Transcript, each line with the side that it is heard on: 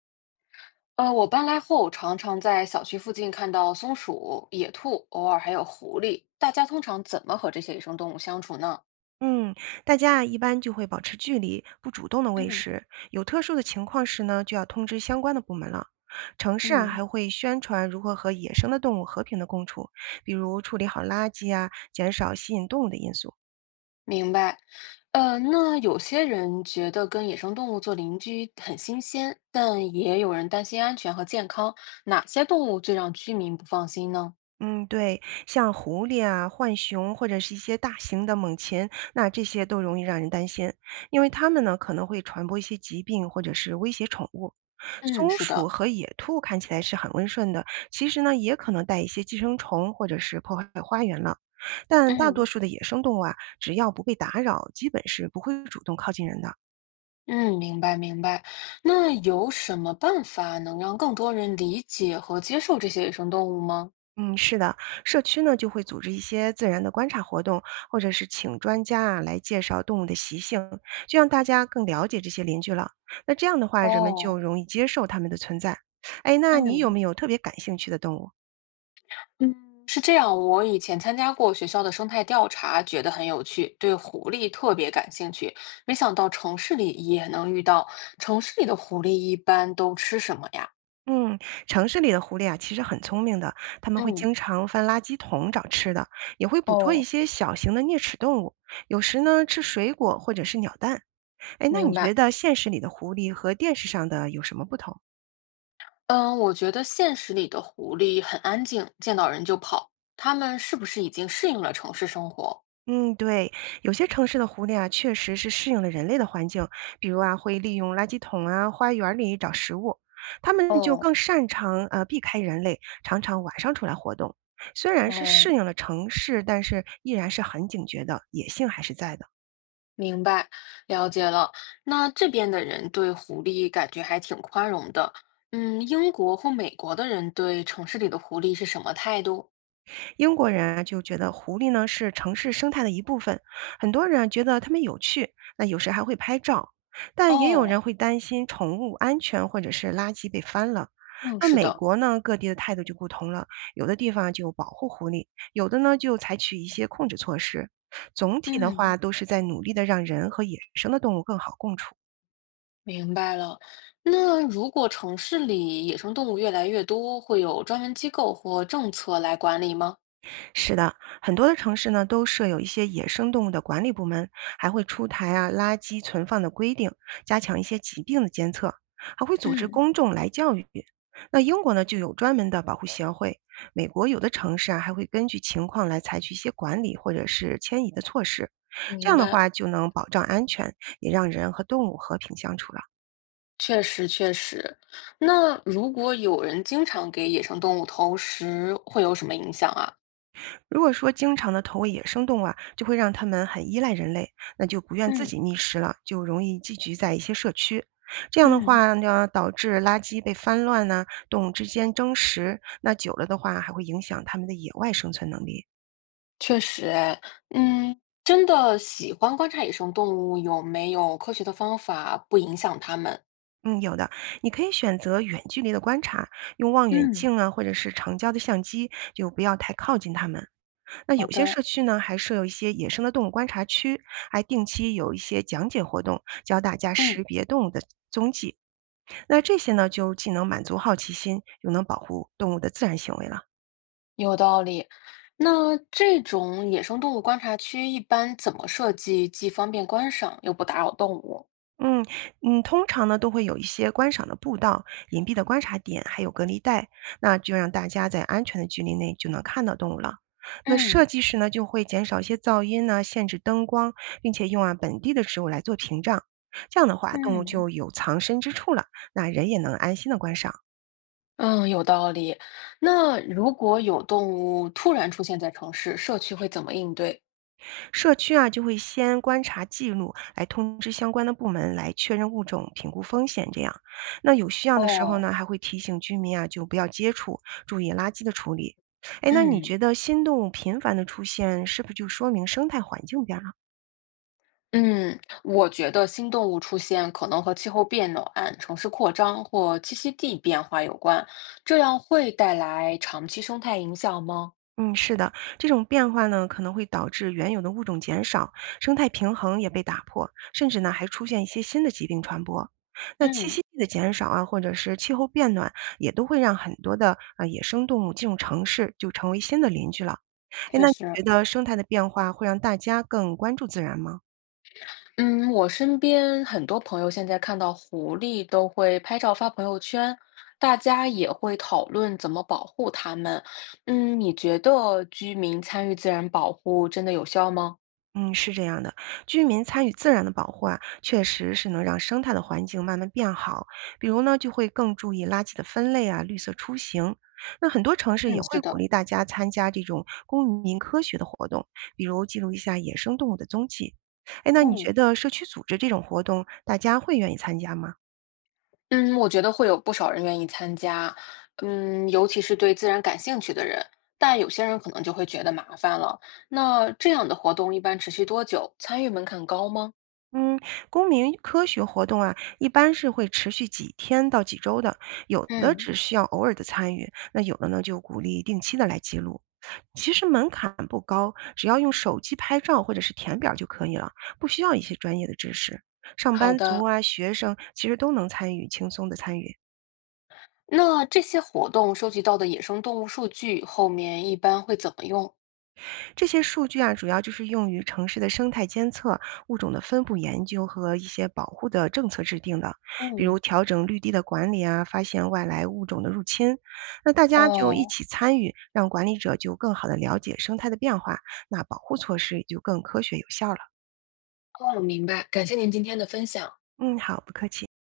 left: 我搬来后，常常在小区附近看到松鼠、野兔，偶尔还有狐狸。大家通常怎么和这些野生动物相处呢？
right: 嗯，大家啊一般就会保持距离，不主动的喂
left: 嗯，
right: 食。有特殊的情况时呢，就要通知相关的部门了。城市啊
left: 嗯，
right: 还会宣传如何和野生的动物和平的共处，比如处理好垃圾啊，减少吸引动物的因素。
left: 明白。那有些人觉得跟野生动物做邻居很新鲜，但也有人担心安全和健康。哪些动物最让居民不放心呢？
right: 嗯，对，像狐狸啊、浣熊或者是一些大型的猛禽，那这些都容易让人担心，因为它们呢可能会传播一些疾病或者是威胁宠物。
left: 嗯，
right: 松
left: 是
right: 鼠
left: 的，
right: 和野兔看起来是很温顺的，其实呢也可能带一些寄生虫或者是破坏花园了。但大多
left: 嗯
right: 数的野生动物啊，只要不被打扰，基本是不会主动靠近人的。
left: 嗯，明白明白。那有什么办法能让更多人理解和接受这些野生动物吗？
right: 嗯，是的，社区呢就会组织一些自然的观察活动，或者是请专家啊来介绍动物的习性，就让大家更了解这些邻居了。那这样的话，人们就
left: 哦，
right: 容易接受它们的存在。哎，那你有
left: 嗯。
right: 没有特别感兴趣的动物？
left: 嗯，是这样，我以前参加过学校的生态调查，觉得很有趣，对狐狸特别感兴趣。没想到城市里也能遇到，城市里的狐狸一般都吃什么呀？
right: 嗯，城市里的狐狸啊，其实很聪明的，它们会
left: 嗯
right: 经常翻垃圾桶找吃的，也会捕捉一
left: 哦，
right: 些小型的啮齿动物，有时呢吃水果或者是鸟蛋。哎，那
left: 明
right: 你觉
left: 白。
right: 得现实里的狐狸和电视上的有什么不同？
left: 嗯，我觉得现实里的狐狸很安静，见到人就跑，它们是不是已经适应了城市生活？
right: 嗯，对，有些城市的狐狸啊，确实是适应了人类的环境，比如啊，会利用垃圾桶啊、花园里找食物，它们就更
left: 哦
right: 擅长避开人类，常常晚上出来活动。虽然是适
left: 哦，
right: 应了城市，但是依然是很警觉的，野性还是在的。
left: 明白，了解了。那这边的人对狐狸感觉还挺宽容的。嗯，英国或美国的人对城市里的狐狸是什么态度？
right: 英国人啊就觉得狐狸呢是城市生态的一部分，很多人啊觉得它们有趣，那有时还会拍照，但也有人
left: 哦，
right: 会担心宠物安全或者是垃圾被翻了。
left: 嗯，
right: 那
left: 是
right: 美
left: 的，
right: 国呢，各地的态度就不同了，有的地方啊就保护狐狸，有的呢就采取一些控制措施。总体的
left: 嗯，
right: 话，都是在努力的让人和野生的动物更好共处。
left: 明白了。那如果城市里野生动物越来越多，会有专门机构或政策来管理吗？
right: 是的，很多的城市呢都设有一些野生动物的管理部门，还会出台啊垃圾存放的规定，加强一些疾病的监测，还会组织
left: 嗯，
right: 公众来教育。那英国呢就有专门的保护协会，美国有的城市啊还会根据情况来采取一些管理或者是迁移的措施，这
left: 明
right: 样的
left: 白，
right: 话就能保障安全，也让人和动物和平相处了。
left: 确实确实。那如果有人经常给野生动物投食，会有什么影响啊？
right: 如果说经常的投喂野生动物啊，就会让它们很依赖人类，那就不愿自
left: 嗯
right: 己觅食了，就容易聚居在一些社区。这样的
left: 嗯。
right: 话呢，导致垃圾被翻乱呢，动物之间争食，那久了的话还会影响它们的野外生存能力。
left: 确实哎，嗯，真的喜欢观察野生动物，有没有科学的方法不影响它们？
right: 嗯，有的，你可以选择远距离的观察，用望远
left: 嗯，
right: 镜啊，或者是长焦的相机，就不要太靠近它们。那
left: 好
right: 有些
left: 的，
right: 社区呢，还设有一些野生的动物观察区，还定期有一些讲解活动，教大家识
left: 嗯，
right: 别动物的踪迹。那这些呢，就既能满足好奇心，又能保护动物的自然行为了。
left: 有道理。那这种野生动物观察区一般怎么设计，既方便观赏又不打扰动物？
right: 嗯嗯，通常呢都会有一些观赏的步道、隐蔽的观察点，还有隔离带，那就让大家在安全的距离内就能看到动物了。那设
left: 嗯
right: 计时呢，就会减少一些噪音呢、限制灯光，并且用啊本地的植物来做屏障。这样的话，动物
left: 嗯，
right: 就有藏身之处了，那人也能安心的观赏。
left: 嗯，有道理。那如果有动物突然出现在城市，社区会怎么应对？
right: 社区啊就会先观察记录，来通知相关的部门来确认物种、评估风险。这样，那有需要的时候
left: 哦，
right: 呢，还会提醒居民啊就不要接触，注意垃圾的处理。哎，那你
left: 嗯。
right: 觉得新动物频繁的出现，是不是就说明生态环境变了？
left: 嗯，我觉得新动物出现可能和气候变暖、城市扩张或栖息地变化有关，这样会带来长期生态影响吗？
right: 嗯，是的，这种变化呢，可能会导致原有的物种减少，生态平衡也被打破，甚至呢还出现一些新的疾病传播。那栖
left: 嗯，
right: 息地的减少啊，或者是气候变暖，也都会让很多的野生动物进入城市，就成为新的邻居了。哎，
left: 确
right: 那你
left: 实，
right: 觉得生态的变化会让大家更关注自然吗？
left: 嗯，我身边很多朋友现在看到狐狸都会拍照发朋友圈，大家也会讨论怎么保护它们。嗯，你觉得居民参与自然保护真的有效吗？
right: 嗯，是这样的，居民参与自然的保护啊，确实是能让生态的环境慢慢变好。比如呢，就会更注意垃圾的分类啊，绿色出行。那很多城市也
left: 嗯，
right: 会
left: 是
right: 鼓
left: 的，
right: 励大家参加这种公民科学的活动，比如记录一下野生动物的踪迹。哎，那你觉
left: 嗯。
right: 得社区组织这种活动，大家会愿意参加吗？
left: 嗯，我觉得会有不少人愿意参加，嗯，尤其是对自然感兴趣的人，但有些人可能就会觉得麻烦了。那这样的活动一般持续多久？参与门槛高吗？
right: 嗯，公民科学活动啊，一般是会持续几天到几周的，有的
left: 嗯，
right: 只需要偶尔的参与，那有的呢就鼓励定期的来记录。其实门槛不高，只要用手机拍照或者是填表就可以了，不需要一些专业的知识。上
left: 好
right: 班族
left: 的。
right: 啊，学生其实都能参与，轻松的参与。
left: 那这些活动收集到的野生动物数据后面一般会怎么用？
right: 这些数据啊，主要就是用于城市的生态监测、物种的分布研究和一些保护的政策制定的，比如
left: 嗯，
right: 调整绿地的管理啊，发现外来物种的入侵。那大家就一
left: 哦，
right: 起参与，让管理者就更好的了解生态的变化，那保护措施也就更科学有效了。
left: 哦，明白。感谢您今天的分享。
right: 嗯，好，不客气。